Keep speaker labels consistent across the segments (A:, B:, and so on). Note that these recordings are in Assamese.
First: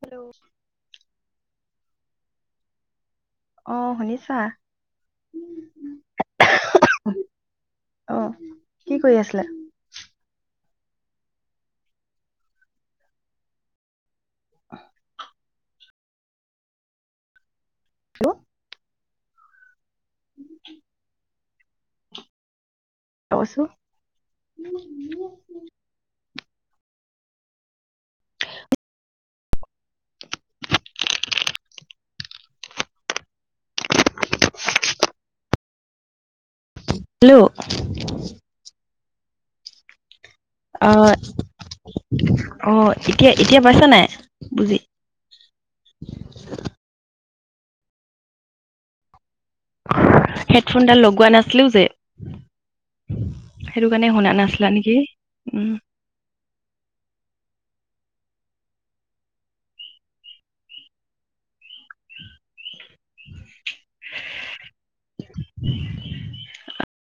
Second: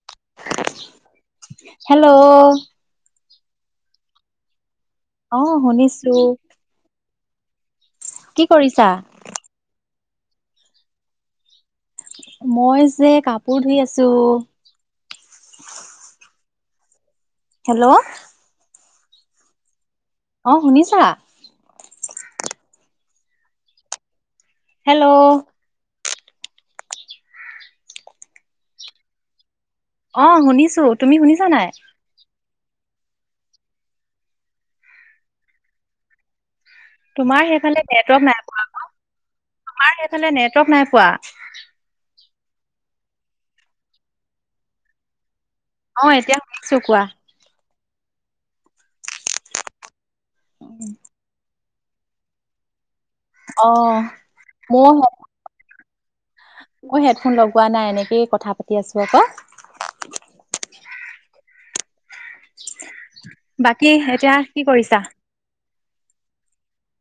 A: হেল্ল'
B: হেল্ল'
A: আহ শুনিছা?
B: অ শুনিছো।
A: হয়
B: কি কৰিছা? মই যে কাপোৰ ধুই আছো।
A: [unintelligible] [inaudible]
B: [inaudible] হেল্ল' অ শুনিছা?
A: তচো
B: হেল্ল' অ শুনিছো। তুমি শুনিছা নাই?
A: হেল্ল' অ
B: তোমাৰ সেইফালে নেটৱৰ্ক নাই পোৱা আক তোমাৰ সেইফালে নেটৱৰ্ক নাই পোৱা।
A: অ এতিয়া এতিয়া পাইছা নাই বুজি।
B: অ এতিয়া শুনিছো। কোৱা?
A: হেডফোনডাল লগোৱা নাছিলোঁ যে।
B: অ
A: সেইটো কাৰণে শুনা নাছিলা
B: মই
A: নেকি উম।
B: মই হেডফোন লগোৱা নাই এনেক- এই কথা পাতি আছো আকৌ। বাকী এতিয়া কি কৰিছা।
A: [unintelligible] [inaudible]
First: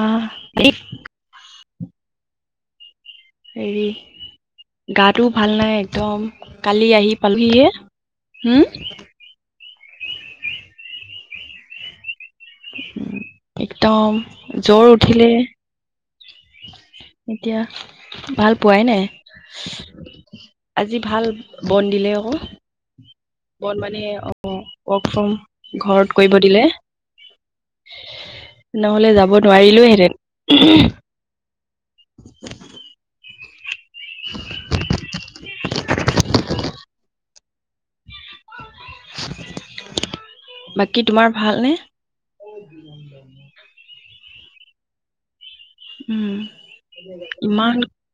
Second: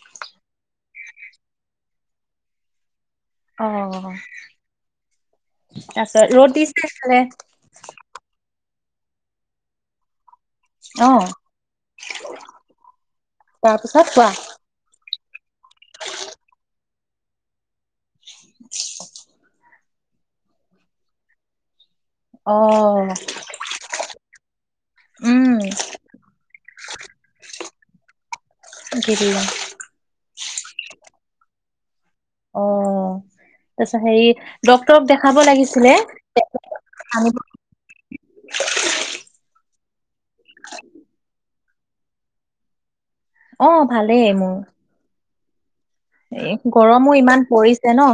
A: অহ দিপ।
B: অ।
A: গাটোও ভাল নাই একদম
B: তাৰপিছত ৰ'দ দিছে
A: কালি আহি
B: এইফালে
A: পালোহিহে হোম।
B: অ। তাৰপিছত
A: একদম
B: কোৱা?
A: জৰ উঠিলে এতিয়া ভাল পোৱাই নাই। আজি ভাল বন। দিলে আকৌ
B: অ।
A: বন মানীয়ে অ ৱৰ্ক ফ্ৰম
B: উম
A: ঘৰত কৰিব দিলে। [unintelligible] নহলে
B: কি
A: যাব
B: দিলা?
A: নোৱাৰিলোও হেঁতেন।
B: অ। তাৰছা হেৰি ডক্তৰক দেখাব লাগিছিলে আ।
A: অ
B: অ ভালেই মোৰ।
A: উম,
B: এ গৰমো ইমান পৰিছে ন।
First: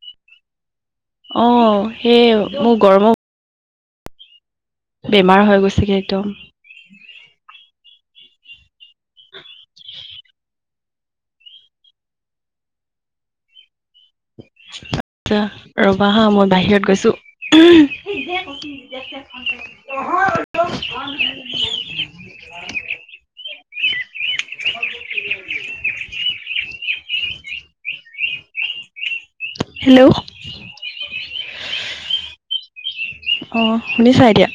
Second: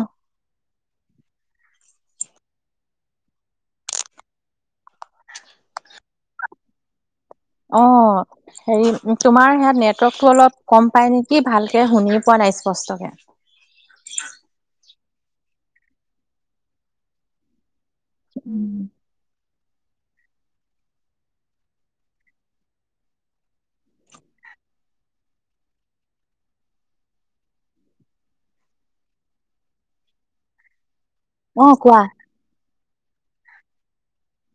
A: অ সেই মোৰ গৰম বেমাৰ হৈ গৈছেগে একদম।
B: অ হেৰি তোমাৰ ইয়াত নেটৱৰ্কতটো অলপ কম পাই নেকি ভালকে শুনি পোৱা নাই। নাহে স্পষ্টকে।
A: আচ্ছা ৰবা হা মই বাহিৰত গৈছো। সেইজে কৈছো। অ। [unintelligible] [unintelligible] হেল্ল'।
B: অ কোৱা।
A: অ শুনিছা এতিয়া?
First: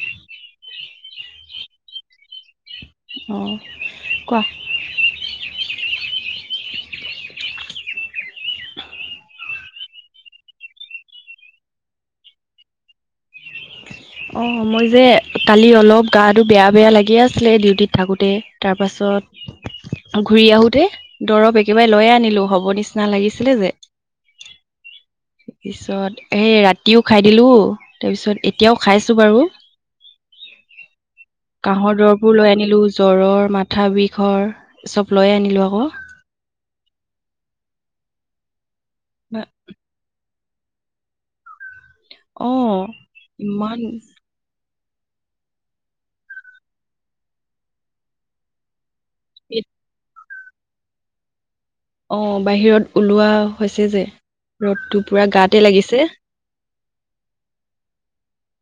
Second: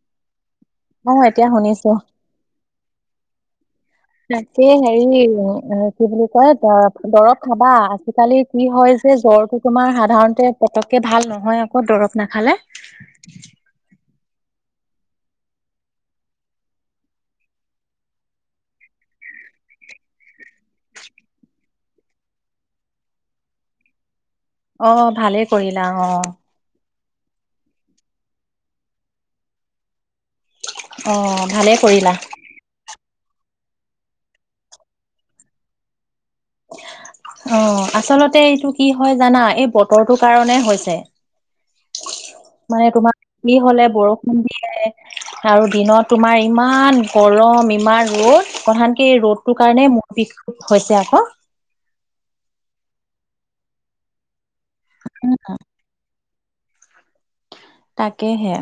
B: অ এতিয়া শুনিছো।
A: অ। কোৱা।
B: ৰাতিএ হেৰি এ। কি বুলি কয় দৰৱ খাবা আজিকালি কি হৈছে জ্বৰটো তোমাৰ সাধাৰণতে পটকে ভাল নহয় আকৌ দৰৱ নাখালে।
A: [unintelligible] অ মই যে কালি অলপ গাটো বেয়া-বেয়া লাগিয়ে আছিলে ডিউটিত থাকোঁতে তাৰপাছত ঘূৰি আহোতে দৰৱ একেবাৰে লৈ আনিলো হব নিচিনা লাগিছিলে যে।
B: অ ভালেই
A: ত
B: কৰিলা অ
A: পিছত এই ৰাত ৰাতিও খাই দিলো তাৰপিছত এতিয়াও খাইছো বাৰু।
B: অ ভালেই
A: কাহৰ
B: কৰিলা
A: দৰববোৰ লৈ আনিলো জ্বৰৰ মাথা বিষৰ চব লৈ আনিলো আকৌ।
B: অ আচলতে এইটো কি হয় জানা
A: বা-
B: এই বতৰটোৰ কাৰণে হৈছে।
A: অ
B: মানে তোমাৰ কি
A: ইমান
B: হলে বৰষুণ দিলে আৰু দিনত তোমাৰ ইমান গৰম ইমান ৰ'দ অশান্তি এই ৰ'দটোৰ কাৰণে মোৰ বিষ হৈছে আকৌ।
A: অ বাহিৰত ওলোৱা হৈছে যে ৰ'দটো পুৰা গাতে লাগিছে।
B: তাকেহে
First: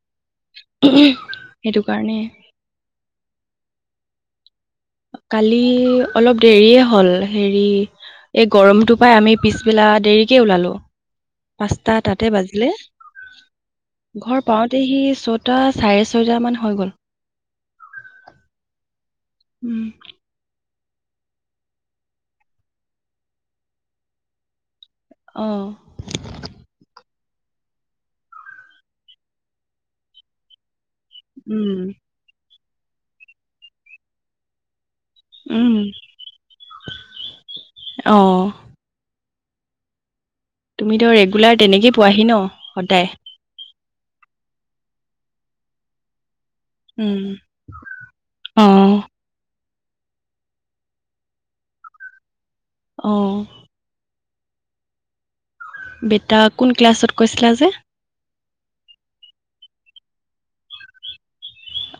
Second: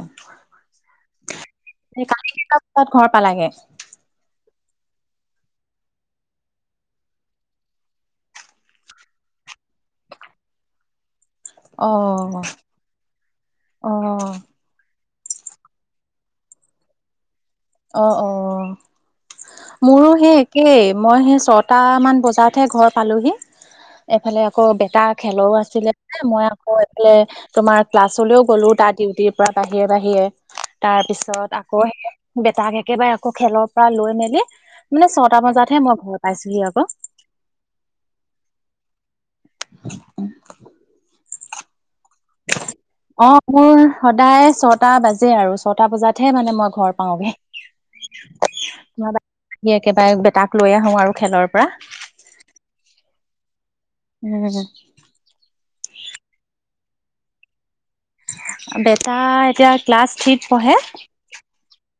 A: সেইটো
B: ক
A: কাৰণে
B: [unintelligible] ঘৰত পালাগে
A: কালি অলপ দেৰিয়ে হ'ল হেৰি এই গৰমটো পাই আমি পিছবেলা দেৰিকে ওলালো।
B: অ
A: পাঁচটা তাতে বাজিলে
B: অ
A: ঘৰ পাওঁতে সি ছটা চাৰে ছয়টামান হৈ গ'ল৷
B: অ-অ
A: উম
B: মোৰো সেই একে এই মই সেই ছটামান বজাতহে ঘৰ পালোহি এফালে আকৌ বে তাৰ
A: অ
B: খেলৰো আছিলে মই আকৌ এইফেলে তোমাৰ ক্লাছলৈও গ'লো তাৰ ডিউটিৰ পৰা বাহিৰে বাহিৰে তাৰ পিছত
A: উম
B: আকৌ বেটাক একেবাৰে আকৌ খেলৰ পৰা লৈ মেলি মানে ছটা
A: উম
B: বজাতহে মই ঘৰত পাইছোহি আকৌ
A: অ
B: [unintelligible]
A: তুমিতো ৰেগুলাৰ তেনেকেই পোৱাহি ন
B: অ
A: সদায়?
B: মোৰ সদায় ছটা বাজে আৰু ছটা বজাতহে মানে মই ঘৰ
A: উম
B: পাওঁগে
A: অ'।
B: সি একেবাৰে তাক লৈ আহো আৰু খেলৰ পৰা৷
A: অহ
B: উম
A: বেটা কোন ক্লাছত কৈছিলা যে?
B: বেটা এতিয়া ক্লাছ থ্ৰীত পঢ়ে৷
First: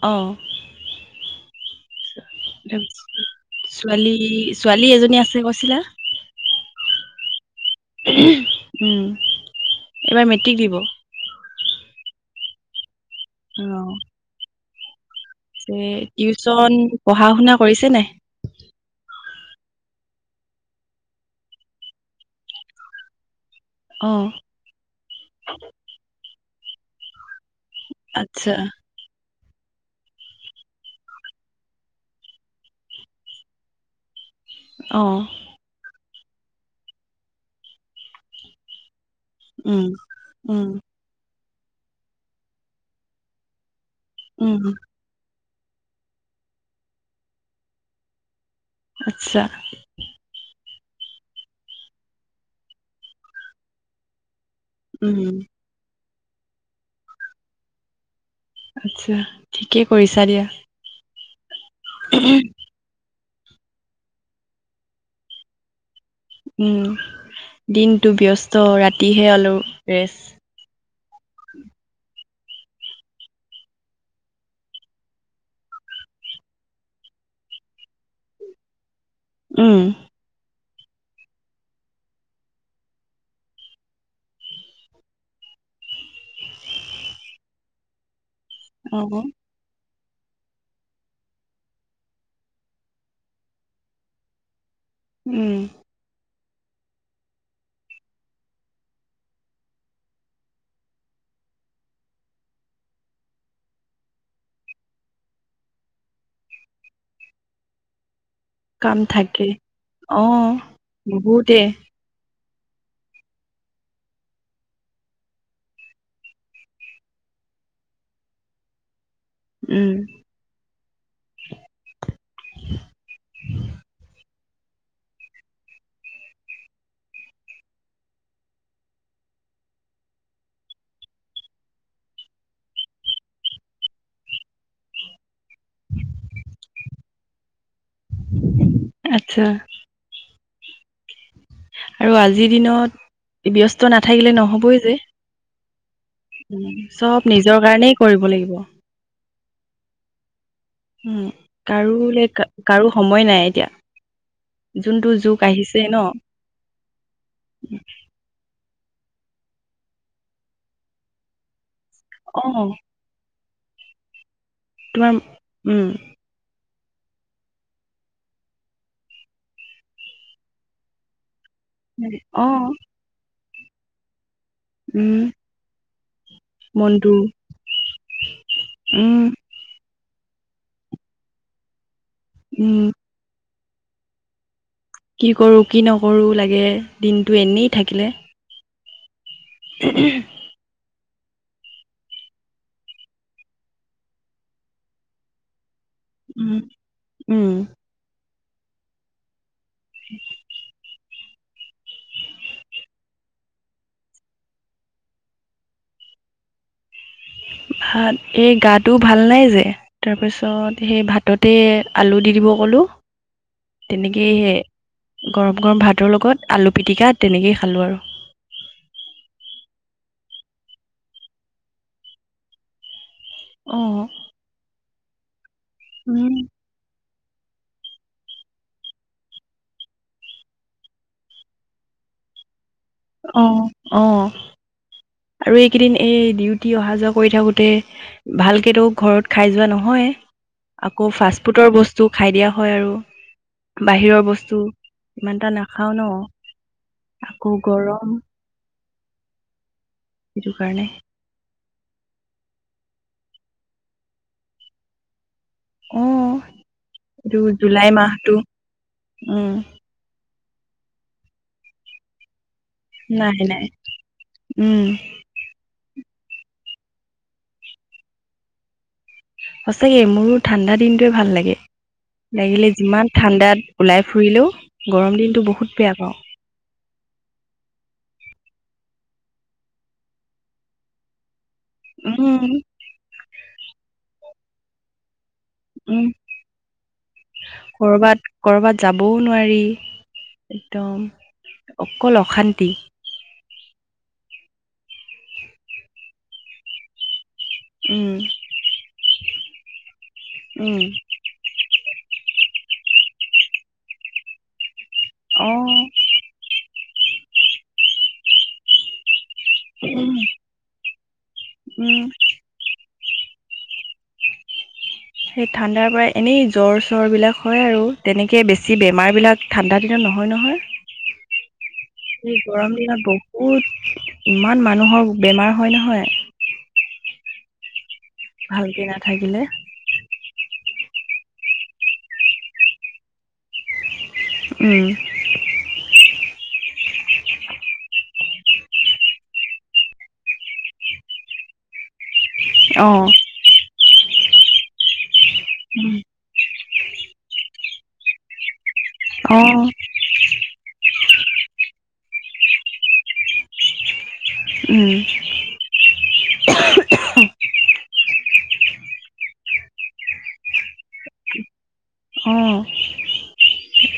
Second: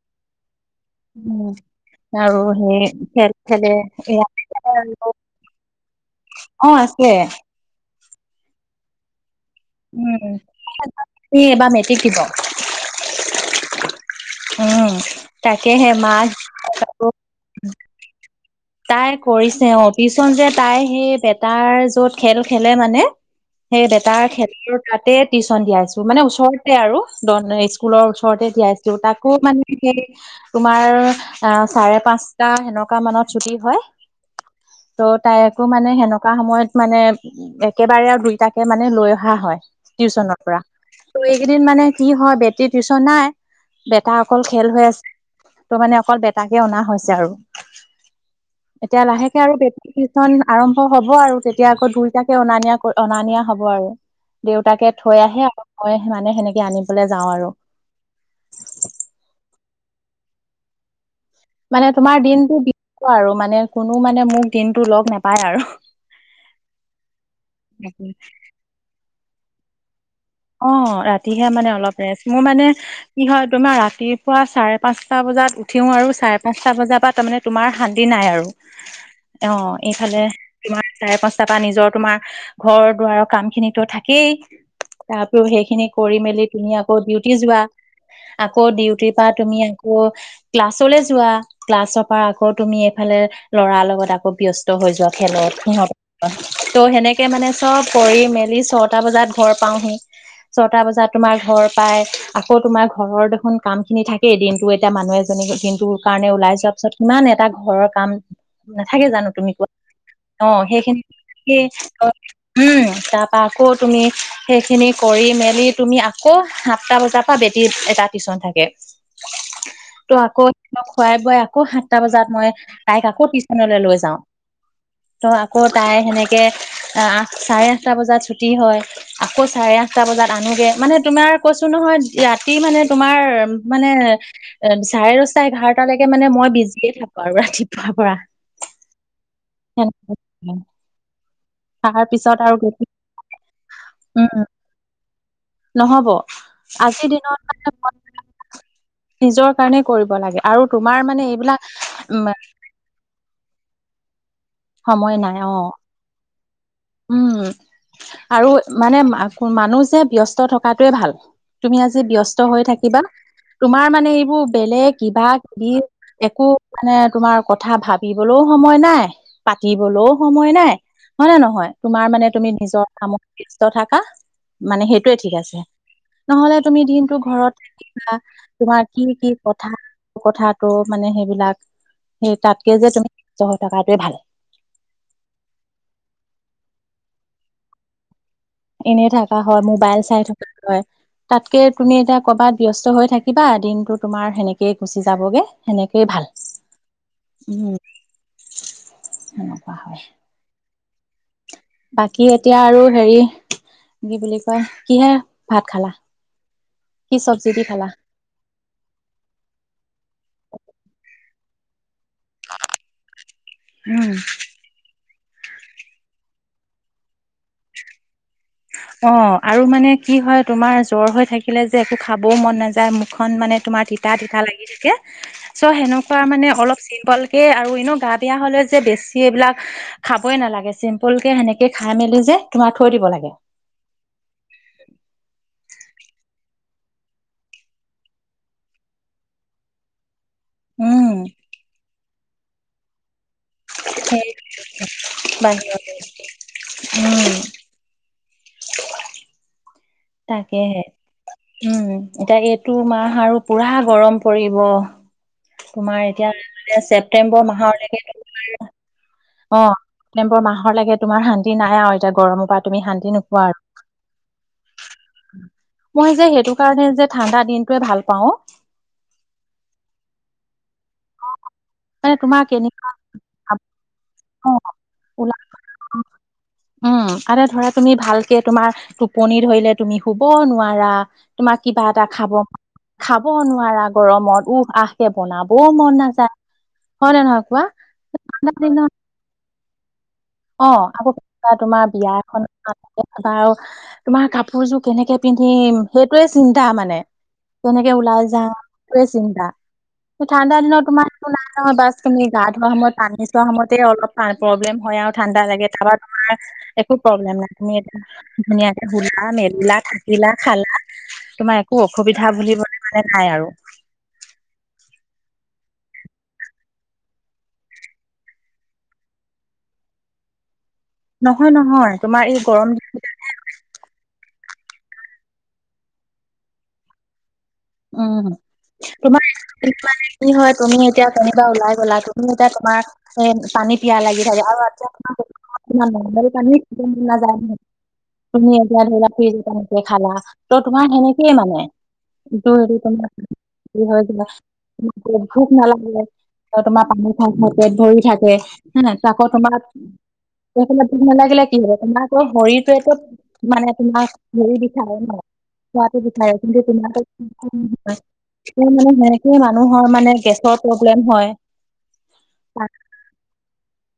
A: অঁ
B: উম আৰু সেই খেল খেলে
A: ছোৱালী
B: এ
A: ছোৱালী এজনী আছে
B: [unintelligible]
A: কৈছিলা?
B: অ আছে৷
A: উম
B: উম
A: এইবাৰ মেট্ৰিক দিব।
B: এবাৰ [unintelligible] সি এইবাৰ মেট্ৰিক দিব৷
A: অহ
B: উম তাকেহে মাক
A: টিউচন
B: যাব
A: পঢ়া শুনা কৰিছে নাই।
B: তাই কৰিছে অ পিচোন যে তাই সেই বেটাৰ যত খেল খেলে মানে সেই বেতাৰ
A: অ',
B: খেতৰ তাতে টিউচন দিয়াই আছো মানে ওচৰতে আৰু স্কুলৰ ওচৰতে
A: আচ্ছা।
B: দিয়াইছিল তাক আকৌ মানে সেই তোমাৰ অ চাৰে পাঁচটা সেনেকুৱা মানত ছুটি হয় ত'
A: অ',
B: তাইকো মানে সেনেকুৱা সময়ত মানে একেবাৰে আৰু দুইটাকে মানে লৈ অহা হয়
A: উম,
B: টিউচনৰ পৰা
A: উম,
B: ত' এইকেইদিন মানে কি হয় বেট টিউশন নাই বেটা অকল
A: উম,
B: খেল হৈ আছে ত' মানে অকল বেটাকে অনা হৈছে আৰু এতিয়া লাহেকে
A: আচ্ছা,
B: আৰু বন আৰম্ হ'ব আৰু তেতিয়া আকৌ দুইটাকে অনা নিয়া অনা নিয়া হ'ব আৰু দেউতাকে থৈ
A: উম,
B: আহে আৰু মই মানে সেনেকে আনিবলৈ যাওঁ আৰু
A: আচ্ছা ঠিকে কৰিছা দিয়া
B: মানে তোমাৰ দিনটো আৰু মানে কোনো মানে মোক দিনটো লগ নাপায় আৰু
A: উম দিনতটো ব্যস্ত ৰাতিহে অলো ৰেষ্ট [unintelligible]
B: অ ৰাতিহে মানে অলপ ৰেষ্ট মোৰ মানে কি হয় তোমাৰ ৰাতিপুৱা চাৰে পাঁচটা বজাত উঠি উঠোও আৰু চাৰে পাঁচটা বজাৰ পৰা তাৰমানে তোমাৰ শান্তি নাই আৰু অ
A: উম,
B: এইফালে [unintelligible] তোমাৰ চাৰে পাঁচটা পৰা নিজৰ তোমাৰ ঘৰ দুৱাৰৰ কাম খিনিতো থাকেই তাৰপৰি সেইখিনি কৰি মেলি তুমি আকৌ ডিউটি যোৱা আকৌ ডিউটিৰ
A: অ',
B: পৰা তুমি ক্লাছলৈ যোৱা ক্লাছৰপা আকৌ তুমি এইফালে লৰাৰ লগত আকৌ ব্যস্ত। হৈ যোৱা
A: উম,
B: খেলত স ত' সেনেকে মানে চব কৰি মেলি ছটা বজাত ঘৰ পাওহি ছটা বজাত তোমাৰ ঘৰ পাই আকৌ তোমাৰ ঘৰৰ দেখোন কাম খিনি থাকেই দিনটো এতিয়া মানু মানুহ এজনী দিনটো কাৰণে ওলাই যোৱা পিছত কিমান এটা ঘৰৰ কাম
A: কাম
B: নাথাকে জানো
A: থাকে।
B: তুমি কোৱা অ সেইখিনি
A: বহুতে
B: উম তাৰ পৰা আকৌ তুমি সেই খিনি কৰি মেলি তুমি আকৌ সাতটা বজাৰ পৰা বেটি এটা টিউশচন থাকে।
A: উম
B: ত' আকৌ স খুৱাই বোৱাই আকৌ সাতটা বজাত মই তাইক আকৌ টিউশচনলৈ লৈ যাও। ত আকৌ তাই সেনেকে আহ আ চাৰে আঠটা বজাত ছুটি হয়। আকৌ চাৰে আঠটা বজাত আনোগে মানে তোমাৰ কৈছো নহয় ৰাতি মানে তোমাৰ মানে অম চাৰে [unintelligible] এঘাৰট লৈকে মানে মই বিজিয়ে থাকো আৰু ৰাতিপুৱাৰ পৰা [inaudible] [inaudible]
A: আচ্ছা
B: তাৰ
A: আৰু
B: পিছত
A: আজিৰ দিনত ব্যস্ত নাথাকিলে
B: উম
A: নহবই যে
B: নহব আজিৰ
A: চব
B: দিনত
A: নিজৰ
B: মানে মই
A: কাৰণেই কৰিব লাগিব।
B: নিজৰ কাৰণে কৰিব লাগে আৰু তোমাৰ
A: উম
B: মানে এইবিলাক উ
A: কাৰোলে কাৰো সময় নাই এতিয়া যোনটো যোগ
B: অ
A: আহিছে ন।
B: উম আৰু মানে মানুহ যে ব্যস্ত থকাটোৱে ভাল। তুমি আজি
A: অ
B: ব্যস্ত হৈ থাকিবা তোমাৰ মানে এইবোৰ বেলেগ
A: তোমাৰ
B: কিবা কিবি
A: উম
B: একো মানে তোমাৰ কথা ভাবিবলৈও সময় নাই পাতিবলৈও সময় নাই। হয় নে নহয় তোমাৰ মানে
A: অ
B: তুমি নিজৰ কাম ব্যস্ত থাকা। মানে সেইটোৱে
A: উম
B: ঠিক আছে। নহলে তুমি
A: মনটো
B: দিনটো ঘৰত থাকিবা তোমাৰ কি
A: উম
B: কি কথা কথাতটো মানে সেইবিলাক সেই তাতকে
A: উম
B: যে তুমি ব্যস্ত হৈ থকাটোৱে ভাল।
A: কি কৰো কি নকৰো লাগে দিনটো এনেই থাকিলে।
B: এনে থাকা হয় মোবাইল চাই থকা হয়। তাতকে তুমি এতিয়া কৰবাত ব্যস্ত হৈ থাকিবা দিনতটো তোমাৰ সেনেকেই গুচি যাবগে। সেনেকেই ভাল
A: উম
B: উম সেনেকুৱা হয়। [unintelligible] বাকী এতিয়া আৰু হেৰি কি বুলি কয় কিহে ভাত খালা।
A: [inaudible]
B: কি চব্জি দি খালা
A: ভাত এই গাটো ভাল নাই যে তাৰপিছত সেই ভাততে আলু দি দিব ক'লোঁ
B: উম
A: তেনেকেই গৰম গৰম ভাতৰ লগত। আলু পিটিকা তেনেকেই খালোঁ আৰু
B: অ আৰু মানে কি হয় তোমাৰ জ্বৰ হৈ থাকিলে যে একো খাবও মন নাযায় মোক খন মানে তোমাৰ
A: অ',
B: তিতা তিতা লাগি থাকে। চ' সেনেকুৱা মানে অলপ চিম্পল। আৰু এনে গা বেয়া হলে যে বেছি এইবিলাক খাবই নালাগে চিম্পুল কে সেনেকে খাই মেলি যে তোমাক থৈ দিব লাগে।
A: আহ আৰু এইকেইদিন এই ডিউটি অহা যোৱা কৰি থাকোতে ভালকেতো ঘৰত খাই যোৱা নহয়। আকৌ
B: উম
A: ফাষ্টফুডৰ বস্তু খাই দিয়া হয় আৰু বাহিৰৰ বস্তু ইমান এটা
B: বাহিৰতে
A: নাখাও ন
B: উম
A: আকৌ গৰম সেইটো
B: তাকেহে
A: কাৰণে
B: উম এতিয়া এইটো মাহ আৰু পুৰা গৰম পৰিব। তোমাৰ
A: অ',
B: এতিয়ানে
A: এইটো
B: ছেপটেম্বৰ
A: জুলাই মাহটো
B: মাহলৈকে
A: উম,
B: অ ছেপটেম্বৰ মাহৰ লাগে তোমাৰ শান্তি নাই আৰু এতিয়া গৰম পা তুমি শান্তি
A: নাই
B: নোপোৱা
A: নাই উম,
B: আৰু মই যে সেইটো কাৰণে যে ঠাণ্ডা দিনটোয়ে ভাল পাও।
A: সঁচাকে মোৰো ঠাণ্ডা দিনটোয়ে ভাল লাগে
B: মানে তোমাৰ
A: লাগিলে
B: কেনেকুৱা
A: যিমান ঠাণ্ডাত ওলাই ফ ফুৰিলেও গৰম
B: অ
A: দিনটো বহুত বেয়া পাওঁ।
B: উম আৰু ধৰা তুমি ভালকে তোমাৰ টোপনি ধৰিলে তুমি শুব নোৱাৰা। তোমাক কিবা এটা খাব
A: উম,
B: খাব নোৱাৰা গৰমত উহ আহ কে। বনাব মন
A: উম,
B: নাযায় হয় নে নহয় কোৱা ঠাণ্ডা দিন
A: ক'ব নোৱাৰি
B: অ
A: একদম
B: আকৌ কেতিয়া তোমাৰ বিয়া
A: অকল অশান্তি
B: এখনাবা তোমাৰ কাপোৰযোৰ কেনেকে পিন্ধিম সেইটোয়ে চিন্তা মানে তেনেকে
A: উম
B: ওলাই যা সোৱে চিন্তা ঠাণ্ডা
A: উম
B: দিনত তোমাৰটো নাই নহয় তুমি গা ধোৱা সময়ত পানী চোৱা সময়তে অলপ প্ৰব্লেম হয় আৰু ঠাণ্ডা
A: অ
B: লাগে তাৰপা তোমাৰ একো প্ৰব্লেম নাই তুমি এ ধুনীয়াকে বলা মেলিলা
A: উম
B: থাকিলা খালা তোমাৰ একো
A: উম
B: অসুবিধা বুলিবলৈ মানে নাই আৰু
A: সেই ঠাণ্ডাৰ পৰা এনেই জ্বৰ চৰ বিলাক হয় আৰু তেনেকে বেছি বেমাৰ বিলাক ঠাণ্ডা দিনত নহয় নহয়
B: নহয় নহয় তোমাৰ এই
A: এই গৰম দিনত বহুত ইমান মানুহৰ বেমাৰ হয় নহয়
B: উম
A: ভালকে
B: তোমাৰ
A: নাথাকিলে
B: তুমি এতিয়া কেনিবা ওলাই গ'লা তুমি এতিয়া তোমাৰ এ পানী পিয়া লাগিল
A: উম
B: নাযায় [unintelligible] তুমি এতিয়া ধৰি লা ফ্ৰিজ এ তেনেকে খালা ত তোমাৰ সেনেকেই মানে
A: অ
B: দুই হৈ ভোক নালাগ
A: উম
B: তোমাৰ পানী খাই থাকে ভৰি থাকে হে আকৌ
A: অ
B: তোমাৰ সত বুক নালাগিলে কি হব তোমাৰ আকৌ শৰিটোৱো মানে তোমাৰ ভৰি বিষা
A: উম
B: ন [unintelligible] চতে বিঠাই কিন্ত তুমা তাত [unintelligible] মানে সেনেকে মানুহৰ মানে গেছৰ প্ৰব্লেম হয়।
A: অ [unintelligible]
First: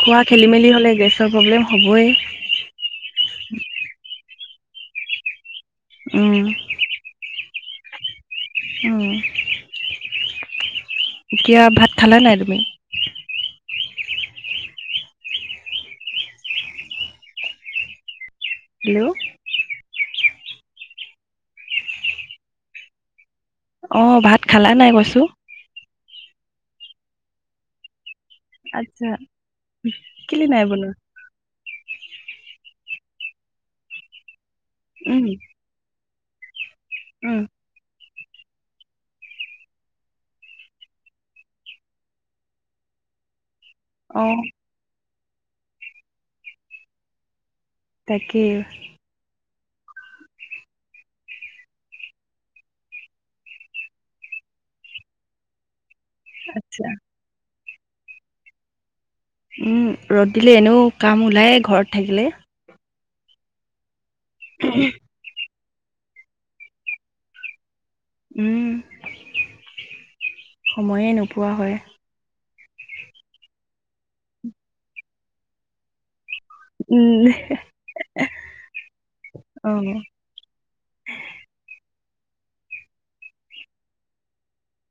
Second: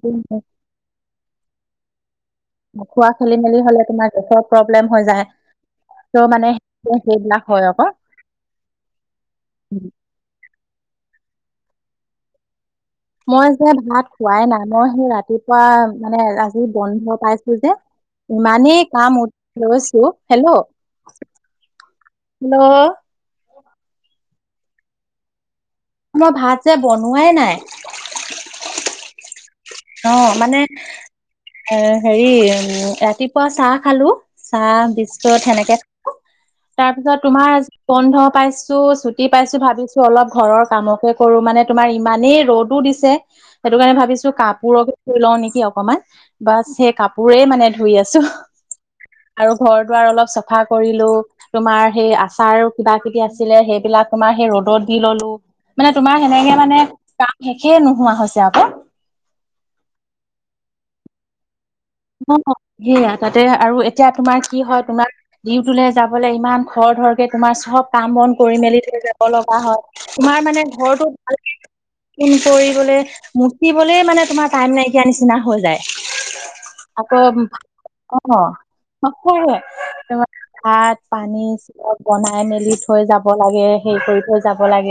A: খোৱা খেলি মেলি হ'লে গেছৰ প্ৰব্লেম হ'বই
B: খোৱা খেলি মেলি হলে তোমাৰ গেছৰ প্ৰব্লেম হৈ যায় ত'
A: উম
B: মানে সেইবিলাক হয় আকৌ
A: উম এতিয়া ভাত খালা নাই তুমি?
B: মই যে ভাত খোৱাই নাম সেই ৰাতিপুৱা মানে আজি বন্ধ পাইছোঁ যে মানে
A: হেল্ল'
B: কাম উঠচ হেল্ল' হেল্ল'-
A: অ ভাত খালা নাই কৈছো
B: ই ভাত যে বনোৱাই নাই
A: আত্ছা
B: অ মানে এ হেৰি উ ৰাতিপুৱা চাহ খালোঁ চাহ
A: উম,
B: বিস্কুট সেনেকে তাৰ পিছত
A: উম,
B: তোমাৰ বন্ধ পাইছোঁ ছুটি পাইছো ভাবিছো অলপ ঘৰৰ কামকে কৰো মানে তোমাৰ ইমানেই ৰ'দো দিছে সেইটো কাৰণে ভাবিছো
A: অ',
B: কাপোৰকে ধুই লওঁ নেকি অকনমান বা সেই কাপোৰেই মানে ধুই আছো
A: তাকেই
B: আৰু ঘৰ দুৱাৰ অলপ চাফা কৰিলোঁ তোমাৰ সেই আচাৰো কিবা কিবি আছিলে সেইবিলাক তোমাৰ সেই ৰ'দত দি ললোঁ মানে তোমাৰ সেনেকে মানে
A: আচ্ছা,
B: কাম শেষে নোহোৱা হৈছে আকৌ
A: উম ৰ'দ দিলে এনেও কাম ওলায় ঘৰত থাকিলে
B: অ সেয়া তাতে আৰু এতিয়া তোমাৰ কি হয় তোমাৰ ডিউটিলৈ যাবলৈ ইমান খৰ ধৰকে তোমাৰ চব কাম বন কৰি
A: উম,
B: মেলি যাব লগা হয় তোমাৰ মানে
A: সময়ে
B: ঘৰটো ভাল
A: নোপোৱা হয়।
B: কৰি গলে মুতিবলে মানে তোমাৰ টাইম নাইকিয়া নিচিনা হৈ যায়
A: উম
B: আকৌ অ
A: অ'।
B: তোমাৰ ভাত পানী চ বনাই মেলি থৈ যাব লাগে হে কৰি থৈ যাব লাগে